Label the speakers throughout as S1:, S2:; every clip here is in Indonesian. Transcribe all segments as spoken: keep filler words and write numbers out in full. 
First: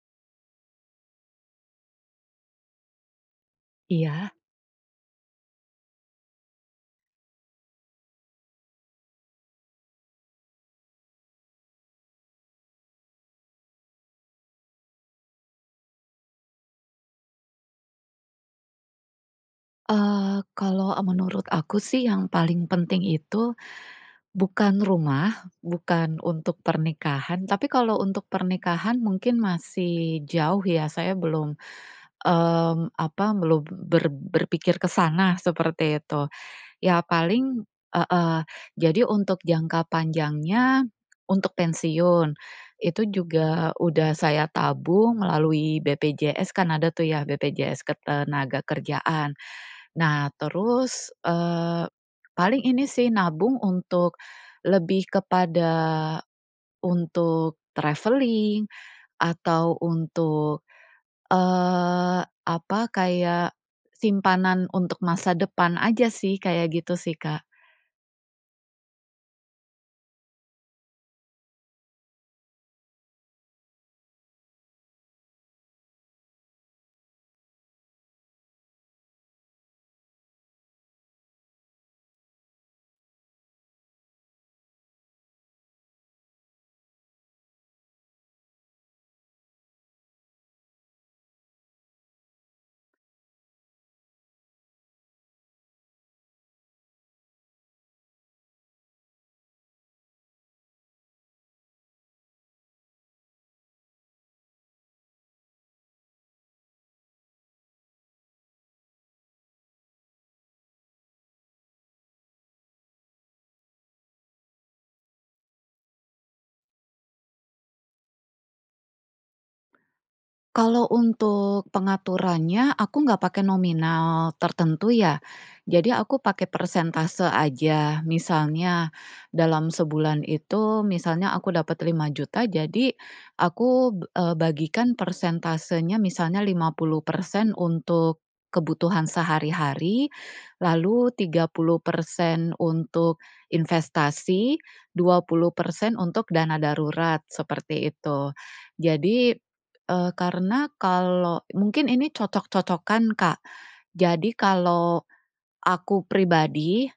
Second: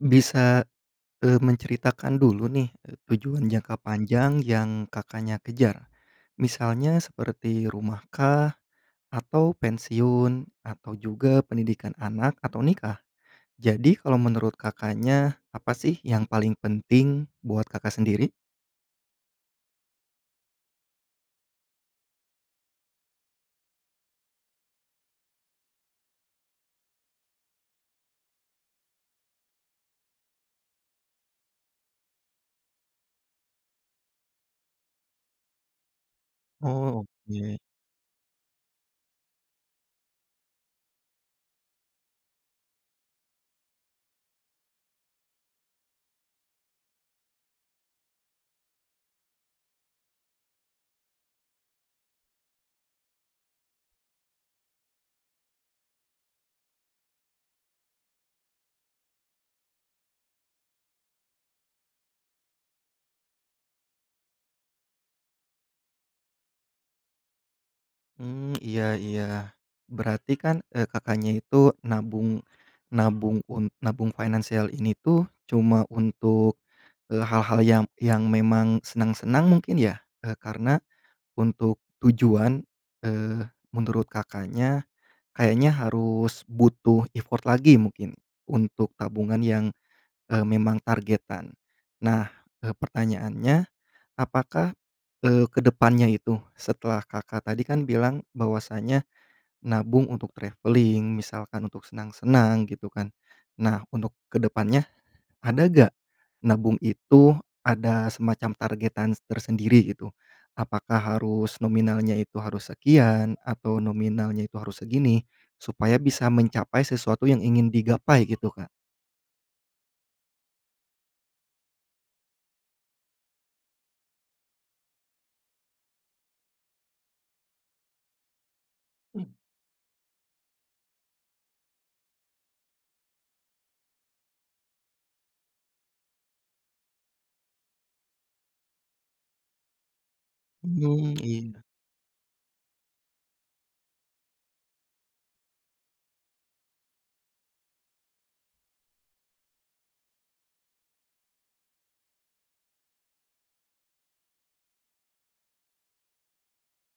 S1: Bisa, eee, menceritakan dulu nih, eee, tujuan jangka
S2: Iya
S1: panjang yang Kakaknya kejar. Misalnya seperti rumahkah atau pensiun atau juga pendidikan anak atau nikah. Jadi kalau menurut Kakaknya apa sih yang paling penting buat Kakak sendiri?
S2: Eee, kalau e menurut aku sih yang paling penting itu bukan rumah, bukan untuk pernikahan, tapi kalau untuk pernikahan mungkin masih jauh ya, saya belum, mmm, apa, belum ber berpikir ke sana, seperti itu. Ya
S1: Oh, oke.
S2: paling heeh. Jadi untuk jangka panjangnya untuk pensiun, itu juga udah saya tabung melalui BPJS kan ada tuh ya BPJS Ketenagakerjaan. Nah, terus, eee, paling ini sih nabung untuk lebih kepada untuk traveling atau untuk, eee, apa kayak simpanan untuk masa depan aja sih kayak gitu sih, Kak.
S1: Mmm, iya iya. Berarti kan e Kakaknya itu nabung nabung un nabung financial ini tuh cuma untuk, eee, hal-hal yang yang memang senang-senang mungkin ya? E karena untuk tujuan, eee, menurut Kakaknya kayaknya harus butuh effort lagi mungkin, untuk tabungan yang, eee, memang targetan. Nah, eee, pertanyaannya, apakah, eee, ke depannya itu setelah Kakak tadi kan bilang bahwasanya nabung untuk traveling, misalkan untuk senang-senang, gitu kan? Nah, untuk ke depannya ada nggak nabung itu ada semacam targetan tersendiri gitu? Apakah harus nominalnya itu harus sekian, atau nominalnya itu harus segini supaya bisa mencapai sesuatu yang ingin digapai gitu, Kak?
S2: Kalau untuk pengaturannya aku nggak pakai nominal tertentu ya. Jadi aku pakai persentase aja. Misalnya
S1: Mmm.
S2: dalam sebulan itu misalnya aku dapat lima juta jadi aku b eee, bagikan persentasenya misalnya lima puluh persen untuk kebutuhan sehari-hari, lalu
S1: Mmm,
S2: tiga
S1: iya.
S2: puluh persen untuk investasi, dua puluh persen untuk dana darurat, seperti itu. Jadi e karena kalau mungkin ini cocok-cocokan, Kak. Jadi kalau aku pribadi,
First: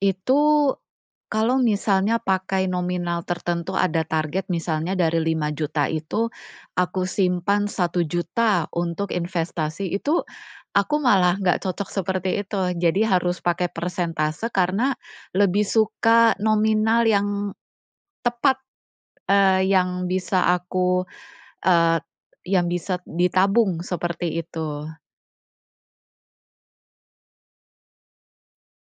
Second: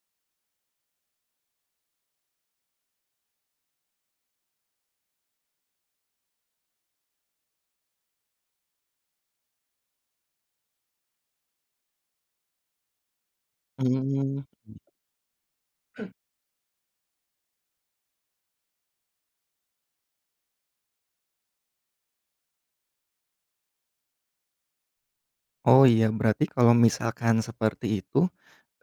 S2: itu, kalau misalnya pakai nominal tertentu ada target misalnya dari lima juta itu aku simpan satu juta untuk investasi, itu, aku malah nggak cocok seperti itu. Jadi harus pakai
S1: Mmm.
S2: persentase karena lebih suka nominal yang tepat, eee, yang bisa aku, eee, yang bisa d ditabung, seperti itu.
S1: Oh, iya, berarti kalau misalkan seperti itu,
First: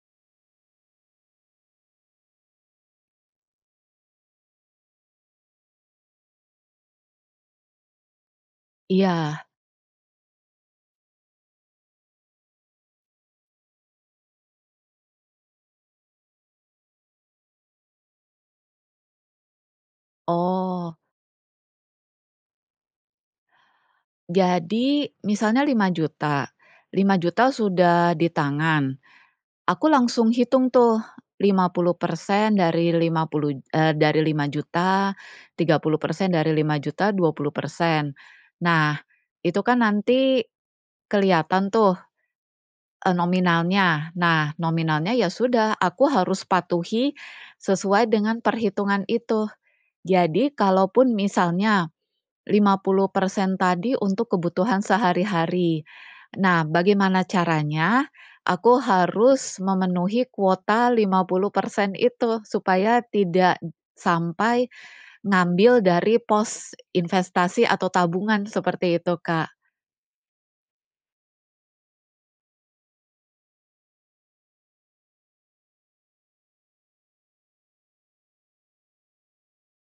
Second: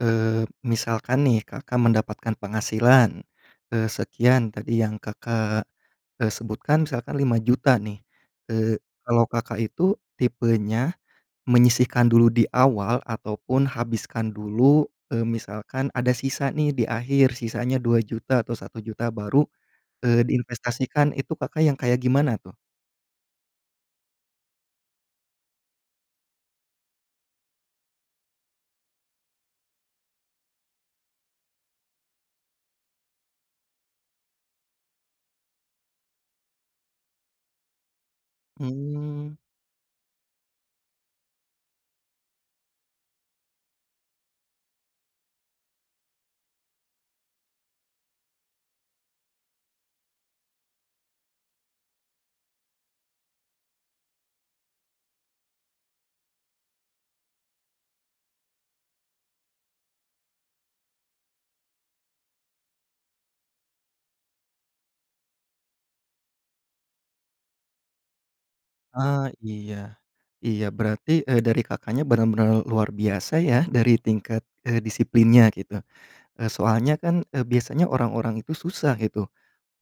S1: eee, misalkan nih Kakak mendapatkan penghasilan, eee, sekian, tadi yang Kakak, eee, sebutkan misalkan lima juta nih. Eee, kalau
S2: Iya.
S1: Kakak itu tipenya menyisihkan dulu di awal ataupun habiskan dulu, eee, misalkan ada sisa nih di akhir, sisanya dua juta atau satu juta baru, eee,
S2: Oh.
S1: diinvestasikan. Itu Kakak yang kayak gimana tuh?
S2: Jadi, misalnya lima juta, lima juta sudah di tangan. Aku langsung hitung tuh, lima puluh persen dari lima puluh j eee, dari lima juta, tiga puluh persen dari lima juta, dua puluh persen. Nah,
S1: Mmm.
S2: itu kan nanti kelihatan tuh, eee, nominalnya. Nah, nominalnya ya sudah, aku harus patuhi sesuai dengan perhitungan itu. Jadi kalaupun misalnya, lima puluh persen tadi untuk kebutuhan sehari-hari. Nah, bagaimana caranya aku harus memenuhi kuota lima puluh persen itu, supaya tidak d sampai ngambil dari pos investasi atau tabungan, seperti itu,
S1: Ah,
S2: Kak.
S1: iya, iya. Berarti e dari Kakaknya benar-benar luar biasa ya dari tingkat, eee, disiplinnya gitu, eee, soalnya kan e biasanya orang-orang itu susah gitu,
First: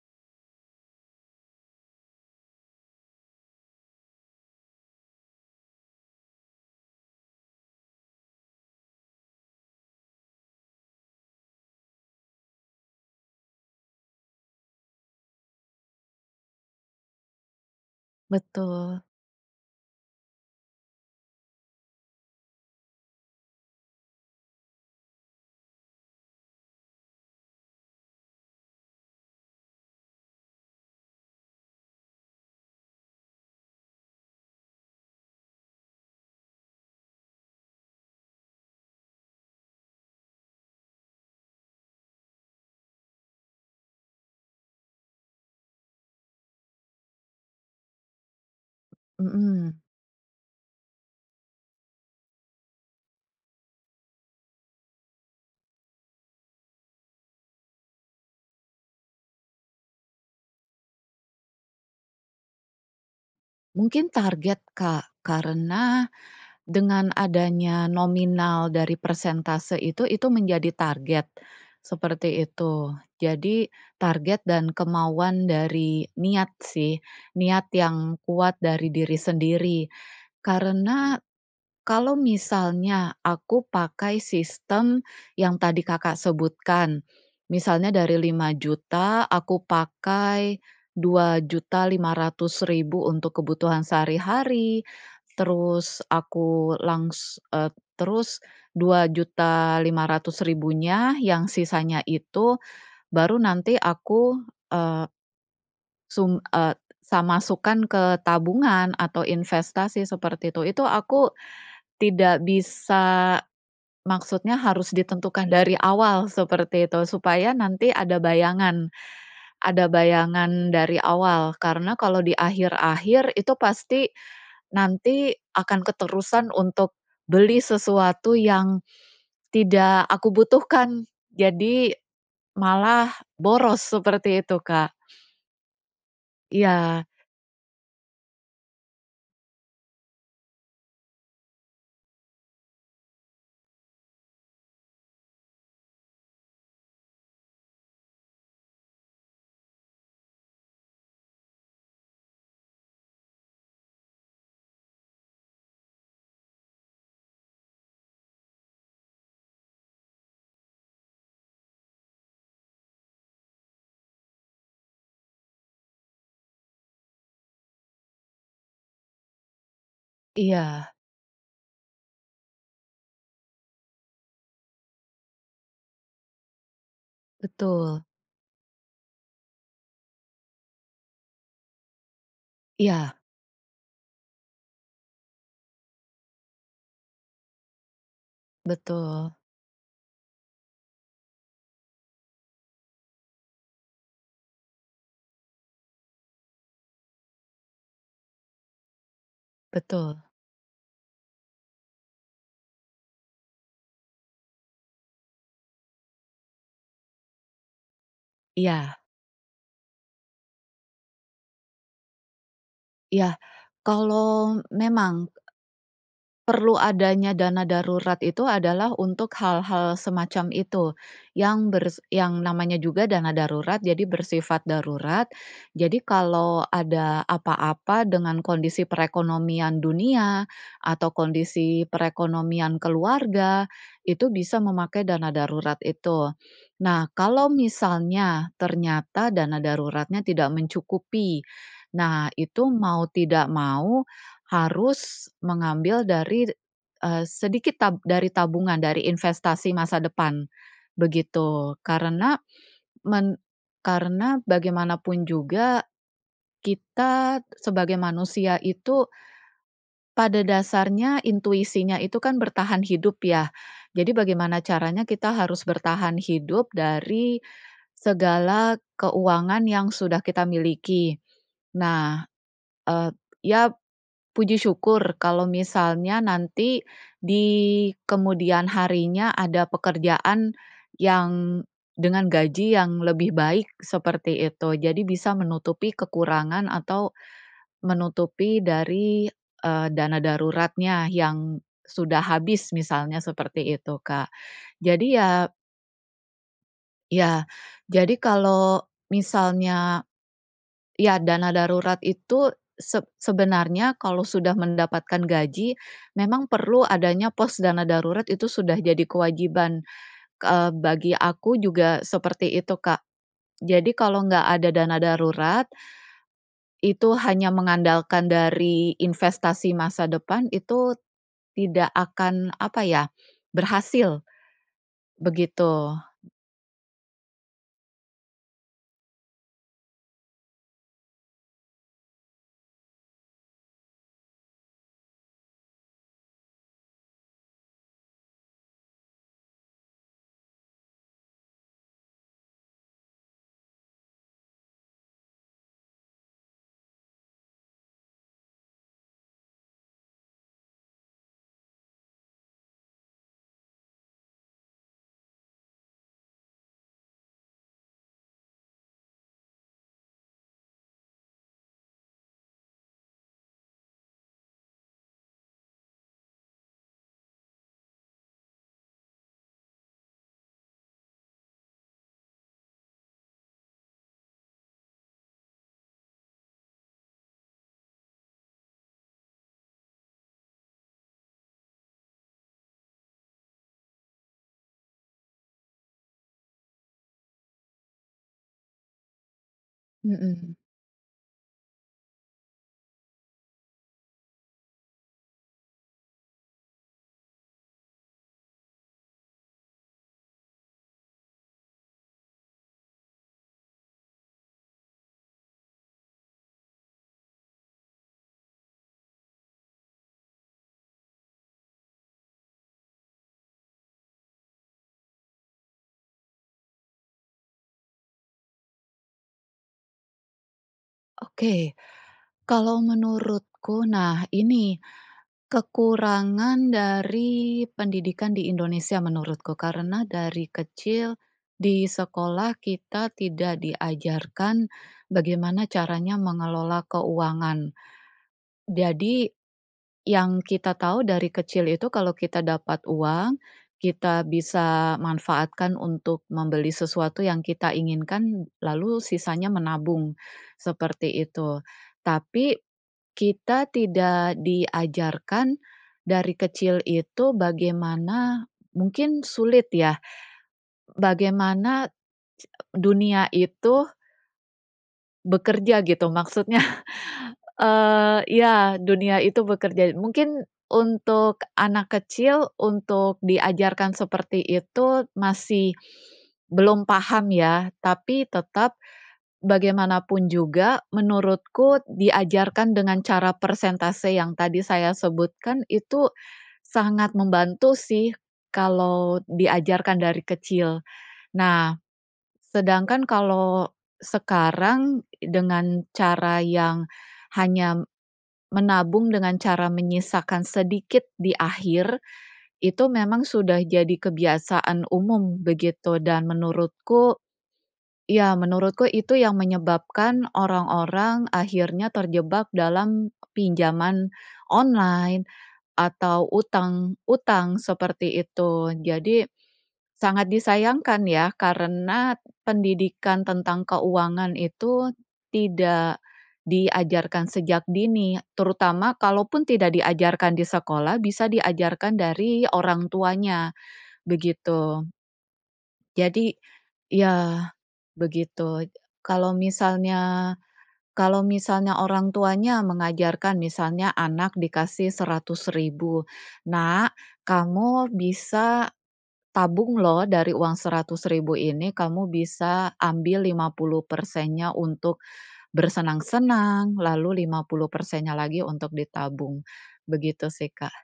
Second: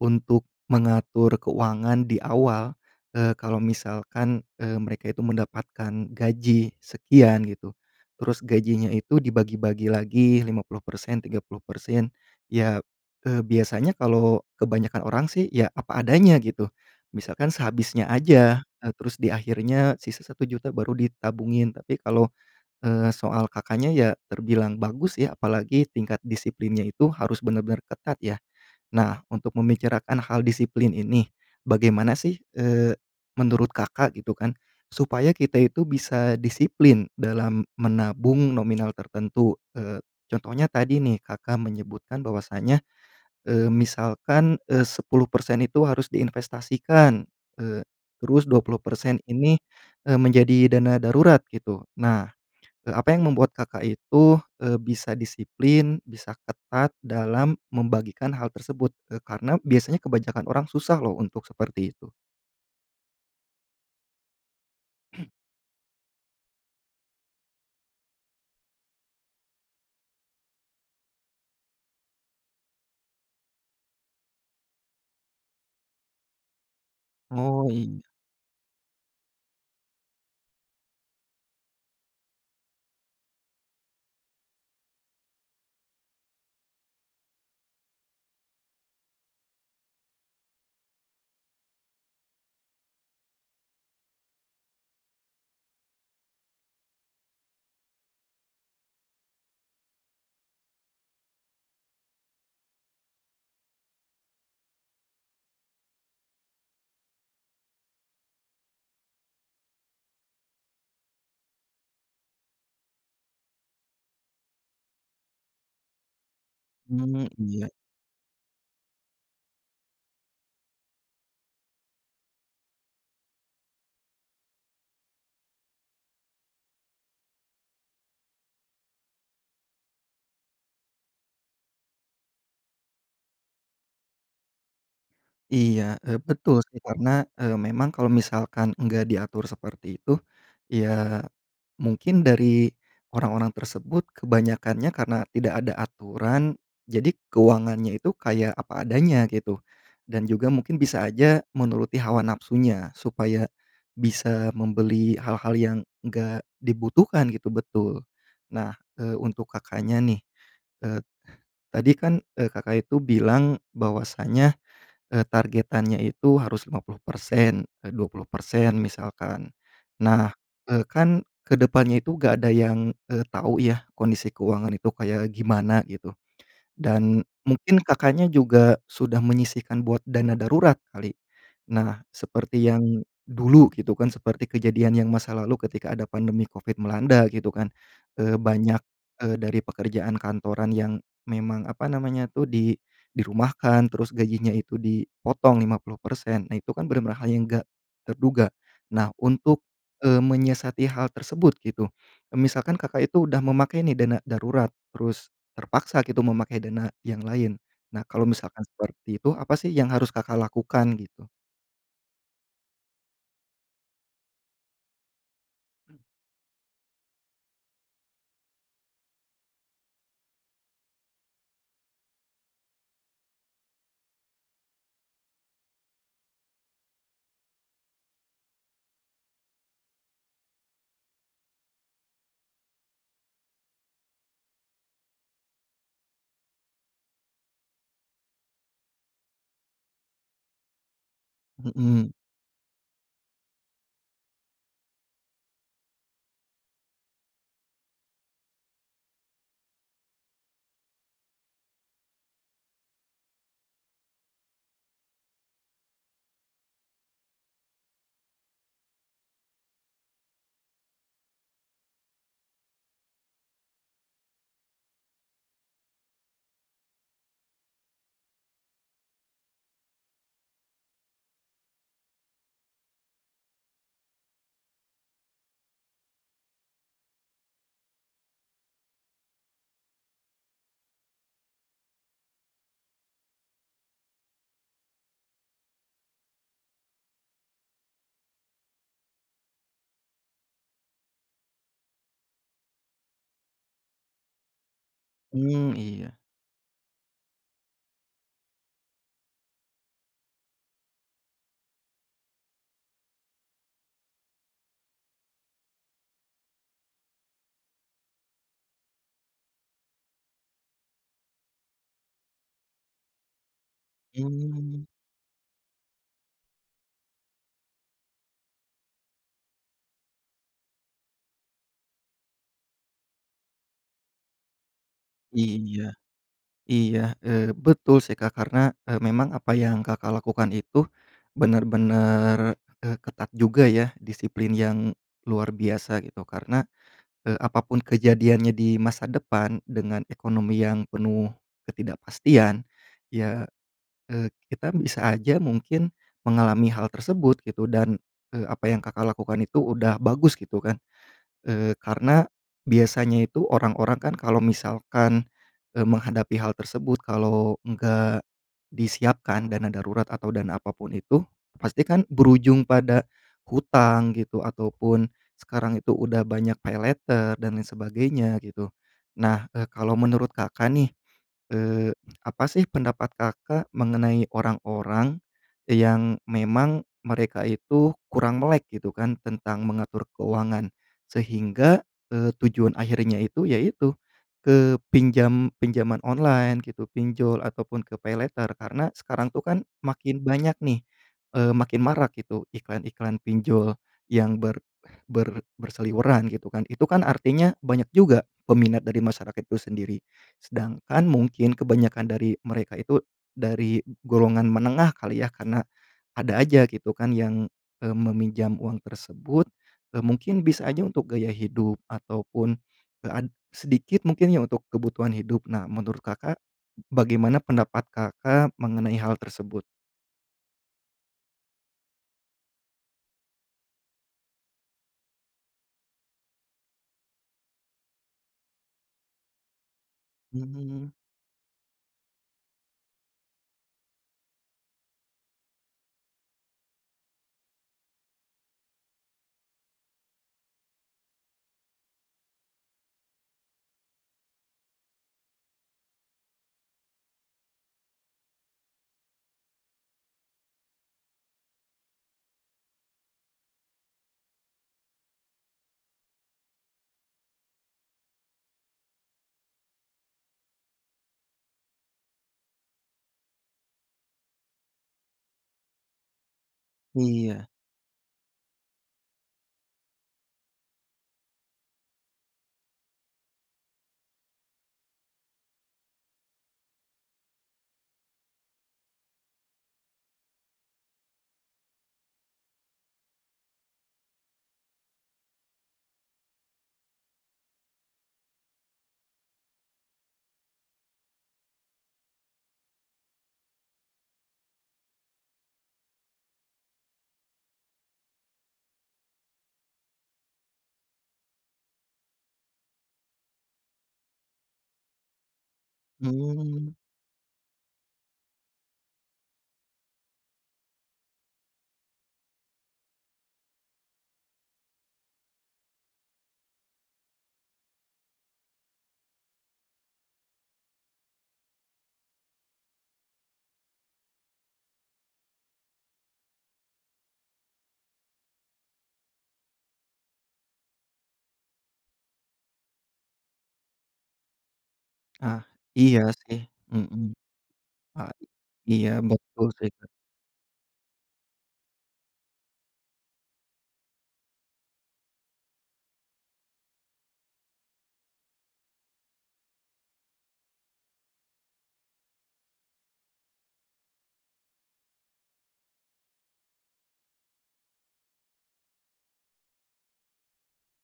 S1: untuk mengatur keuangan di awal, eee, kalau misalkan, eee, mereka itu mendapatkan gaji sekian gitu, terus gajinya itu dibagi-bagi lagi lima puluh persen, tiga puluh persen. Ya, eee, biasanya kalau kebanyakan orang sih, ya, apa adanya gitu. Misalkan sehabisnya aja, eee,
S2: Betul.
S1: terus di akhirnya sisa satu juta baru ditabungin, tapi kalau, eee, soal Kakaknya, ya, terbilang bagus ya, apalagi tingkat disiplinnya itu harus benar-benar ketat ya. Nah, untuk membicarakan hal disiplin ini, bagaimana sih, eee, menurut Kakak gitu kan, supaya kita itu bisa disiplin dalam menabung nominal tertentu? Eee, contohnya tadi nih, Kakak menyebutkan bahwasanya, eee, misalkan, eee, sepuluh persen itu harus diinvestasikan, eee, terus dua puluh persen ini,
S2: Mhm.
S1: eee, menjadi dana darurat, gitu. Nah, e apa yang membuat Kakak itu, eee, bisa disiplin, bisa ketat, dalam membagikan hal tersebut? Eee, karena biasanya kebanyakan orang susah loh untuk seperti itu.
S2: Mungkin target, Kak, karena dengan adanya nominal dari persentase itu, itu menjadi target, seperti itu. Jadi target dan kemauan dari niat sih,
S1: Oh,
S2: niat
S1: iya.
S2: yang kuat dari diri sendiri karena kalau misalnya aku pakai sistem yang tadi Kakak sebutkan, misalnya dari lima juta aku pakai dua juta lima ratus ribu untuk kebutuhan sehari-hari, terus aku langs eee, terus dua juta lima ratus ribu yang sisanya itu, baru nanti aku eee sum e sa masukkan ke tabungan atau investasi seperti itu. Itu aku tidak bisa maksudnya harus ditentukan dari awal, seperti itu,
S1: Mmm,
S2: supaya
S1: iya.
S2: nanti ada bayangan ada bayangan dari awal karena kalau di akhir-akhir itu pasti nanti akan keterusan untuk beli sesuatu yang tidak aku butuhkan, jadi malah boros, seperti itu, Kak.
S1: Iya e betul sih,
S2: Iya.
S1: karena eee, memang kalau misalkan nggak diatur seperti itu, ya, mungkin dari orang-orang tersebut kebanyakannya karena tidak ada aturan, jadi keuangannya itu kayak apa adanya gitu, dan juga mungkin bisa aja menuruti hawa nafsunya supaya bisa membeli hal-hal yang nggak dibutuhkan gitu. Betul. Nah, eee, untuk Kakaknya nih, eee, tadi kan, eee, Kakak itu bilang bahwasanya, eee, targetannya itu harus lima puluh persen, e dua puluh persen, misalkan. Nah, eee,
S2: Iya.
S1: kan ke depannya itu nggak ada yang eee, tahu ya kondisi keuangan itu kayak gimana gitu, dan mungkin
S2: Betul.
S1: Kakaknya juga sudah menyisihkan buat dana darurat kali. Nah, seperti yang
S2: Iya.
S1: dulu gitu kan, seperti kejadian yang masa lalu ketika ada pandemi Covid melanda gitu kan. Eee, banyak
S2: Betul.
S1: eee, dari pekerjaan kantoran yang memang, apa namanya tuh, di dirumahkan, terus gajinya itu dipotong lima puluh persen. Nah, itu kan benar-benar hal yang nggak terduga. Nah, untuk eee,
S2: Betul.
S1: menyiasati hal tersebut gitu e misalkan Kakak itu udah memakai nih dana darurat, terus terpaksa gitu memakai dana yang lain. Nah, kalau misalkan
S2: Iya.
S1: seperti itu, apa sih yang harus Kakak lakukan, gitu?
S2: Ya, kalau memang perlu adanya dana darurat itu adalah untuk hal-hal semacam itu, yang bers yang namanya juga dana darurat jadi bersifat darurat. Jadi kalau ada apa-apa dengan kondisi perekonomian dunia atau kondisi perekonomian keluarga, itu bisa memakai dana darurat itu. Nah, kalau misalnya, ternyata dana daruratnya tidak mencukupi,
S1: Mhm.
S2: nah, itu mau tidak mau harus mengambil dari, eee, sedikit tab dari tabungan, dari investasi masa depan, begitu karena men karena bagaimanapun juga, kita sebagai manusia itu pada dasarnya intuisinya itu kan bertahan hidup ya, jadi bagaimana caranya kita harus bertahan hidup dari segala keuangan yang sudah kita miliki. Nah, e ya, puji syukur kalau misalnya nanti di kemudian harinya ada pekerjaan yang dengan gaji yang lebih baik, seperti itu, jadi bisa menutupi kekurangan atau, menutupi dari, eee, dana daruratnya yang sudah habis, misalnya seperti itu, Kak. Jadi ya
S1: Mmm, iya.
S2: Ya, jadi kalau misalnya iya, dana darurat itu seb sebenarnya kalau sudah mendapatkan gaji, memang perlu adanya pos dana darurat, itu sudah jadi kewajiban. Ke eee, bagi aku juga seperti itu, Kak. Jadi kalau nggak ada
S1: Mmm.
S2: dana darurat, itu hanya mengandalkan dari investasi masa depan, itu, tidak akan, apa ya, berhasil. Begitu.
S1: Iya. Iya, eee, betul sih, Kak. Karena e memang apa yang Kakak lakukan itu benar-benar e ketat juga ya, disiplin yang luar biasa gitu. Karena e apapun kejadiannya di masa depan dengan ekonomi yang penuh ketidakpastian, ya, eee, kita bisa aja mungkin mengalami hal tersebut gitu, dan, eee, apa yang Kakak lakukan itu udah bagus gitu kan. Eee, karena biasanya itu, orang-orang kan kalau misalkan, eee, menghadapi hal tersebut kalau nggak disiapkan dana darurat atau dana apapun itu, pasti kan berujung pada hutang gitu, ataupun sekarang itu udah banyak paylater, dan lain sebagainya gitu. Nah, e kalau menurut Kakak nih, eee, apa sih pendapat Kakak mengenai orang-orang e yang memang mereka itu kurang melek gitu kan tentang mengatur keuangan, sehingga, eee, tujuan akhirnya itu ya itu, ke pinjam pinjaman online gitu, pinjol, ataupun ke paylater, karena sekarang tuh kan makin
S2: Mhm.
S1: banyak nih, eee, makin marak gitu iklan-iklan pinjol yang ber ber berseliweran gitu kan. Itu kan artinya banyak juga peminat dari masyarakat itu sendiri. Sedangkan mungkin kebanyakan dari mereka itu dari golongan menengah kali ya, karena ada aja gitu kan yang, eee, meminjam uang tersebut, eee, mungkin bisa aja untuk gaya hidup ataupun e an sedikit mungkin ya untuk kebutuhan hidup. Nah, menurut Kakak, bagaimana pendapat Kakak mengenai hal tersebut?
S2: Oke. Kalau menurutku, nah, ini, kekurangan dari pendidikan di Indonesia menurutku karena dari
S1: Mmm.
S2: kecil di sekolah kita tidak diajarkan bagaimana caranya mengelola keuangan. Jadi, yang kita tahu dari kecil itu kalau kita dapat uang kita bisa manfaatkan untuk membeli sesuatu yang kita inginkan, lalu sisanya menabung, seperti itu, tapi, kita tidak diajarkan dari kecil itu bagaimana mungkin sulit ya, bagaimana dunia itu bekerja gitu, maksudnya,
S1: Iya.
S2: eee, iya, dunia itu bekerja. Mungkin untuk anak kecil untuk diajarkan seperti itu masih belum paham ya, tapi tetap bagaimanapun juga menurutku diajarkan dengan cara persentase yang tadi saya sebutkan, itu sangat membantu sih kalau diajarkan dari kecil. Nah, sedangkan kalau sekarang dengan cara yang hanya menabung dengan cara menyisakan sedikit di akhir, itu memang sudah jadi kebiasaan umum, begitu, dan
S1: Mmm.
S2: menurutku iya, menurutku itu yang menyebabkan orang-orang akhirnya terjebak dalam pinjaman online, atau utang-utang seperti itu. Jadi sangat disayangkan ya karena pendidikan tentang keuangan itu tidak diajarkan sejak dini. Terutama kalaupun tidak diajarkan di sekolah, bisa diajarkan dari orang tuanya, begitu.
S1: Ah, iya
S2: Jadi
S1: sih. Mhm.
S2: iya,
S1: A i
S2: begitu.
S1: iya,
S2: Kalau
S1: betul sih, Kak.
S2: misalnya kalau misalnya orang tuanya mengajarkan, misalnya anak dikasih seratus ribu, "Nak, kamu bisa tabung loh dari uang seratus ribu ini, kamu bisa ambil lima puluh persennya untuk bersenang-senang, lalu lima puluh persen lagi untuk ditabung." Begitu sih, Kak.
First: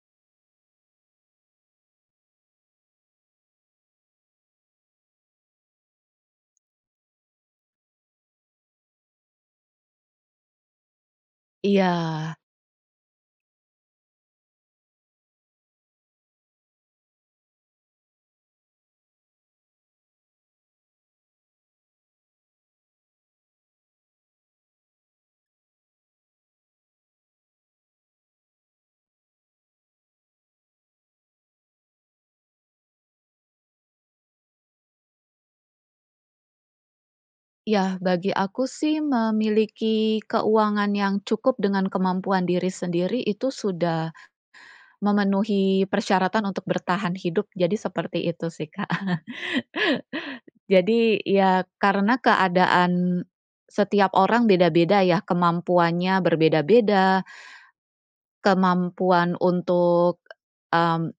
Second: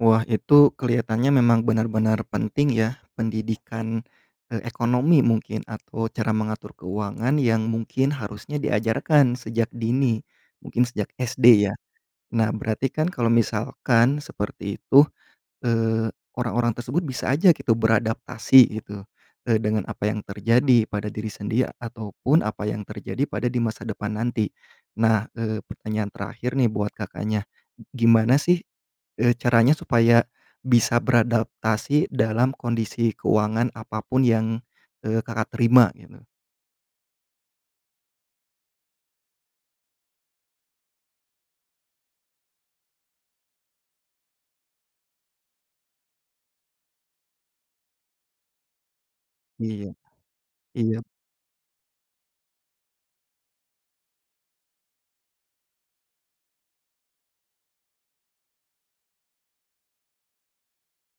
S1: Wah, itu kelihatannya memang benar-benar penting ya pendidikan, eee, ekonomi mungkin atau cara mengatur keuangan yang mungkin harusnya diajarkan sejak dini, mungkin sejak SD ya.
S2: Iya.
S1: Nah, berarti kan kalau misalkan seperti itu, eee, orang-orang tersebut bisa aja gitu beradaptasi gitu, eee, dengan apa yang terjadi pada diri sendiri ya ataupun apa yang terjadi pada di masa depan nanti. Nah, eee, pertanyaan terakhir nih buat Kakaknya. G gimana sih e caranya supaya bisa beradaptasi dalam kondisi keuangan apapun yang, eee, Kakak terima, gitu?
S2: Ya, bagi aku sih memiliki keuangan yang cukup dengan kemampuan diri sendiri itu sudah memenuhi persyaratan untuk bertahan hidup, jadi seperti itu sih, Kak.
S1: Iya, iyap.
S2: Jadi, ya, karena keadaan setiap orang beda-beda ya, kemampuannya berbeda-beda, kemampuan untuk m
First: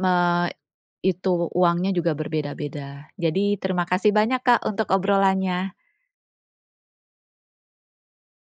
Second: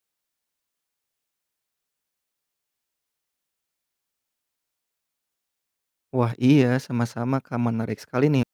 S2: me itu, uangnya juga berbeda-beda. Jadi, terima kasih banyak, Kak, untuk obrolannya.
S1: Wah, iya, sama-sama, Kak. Menarik sekali nih.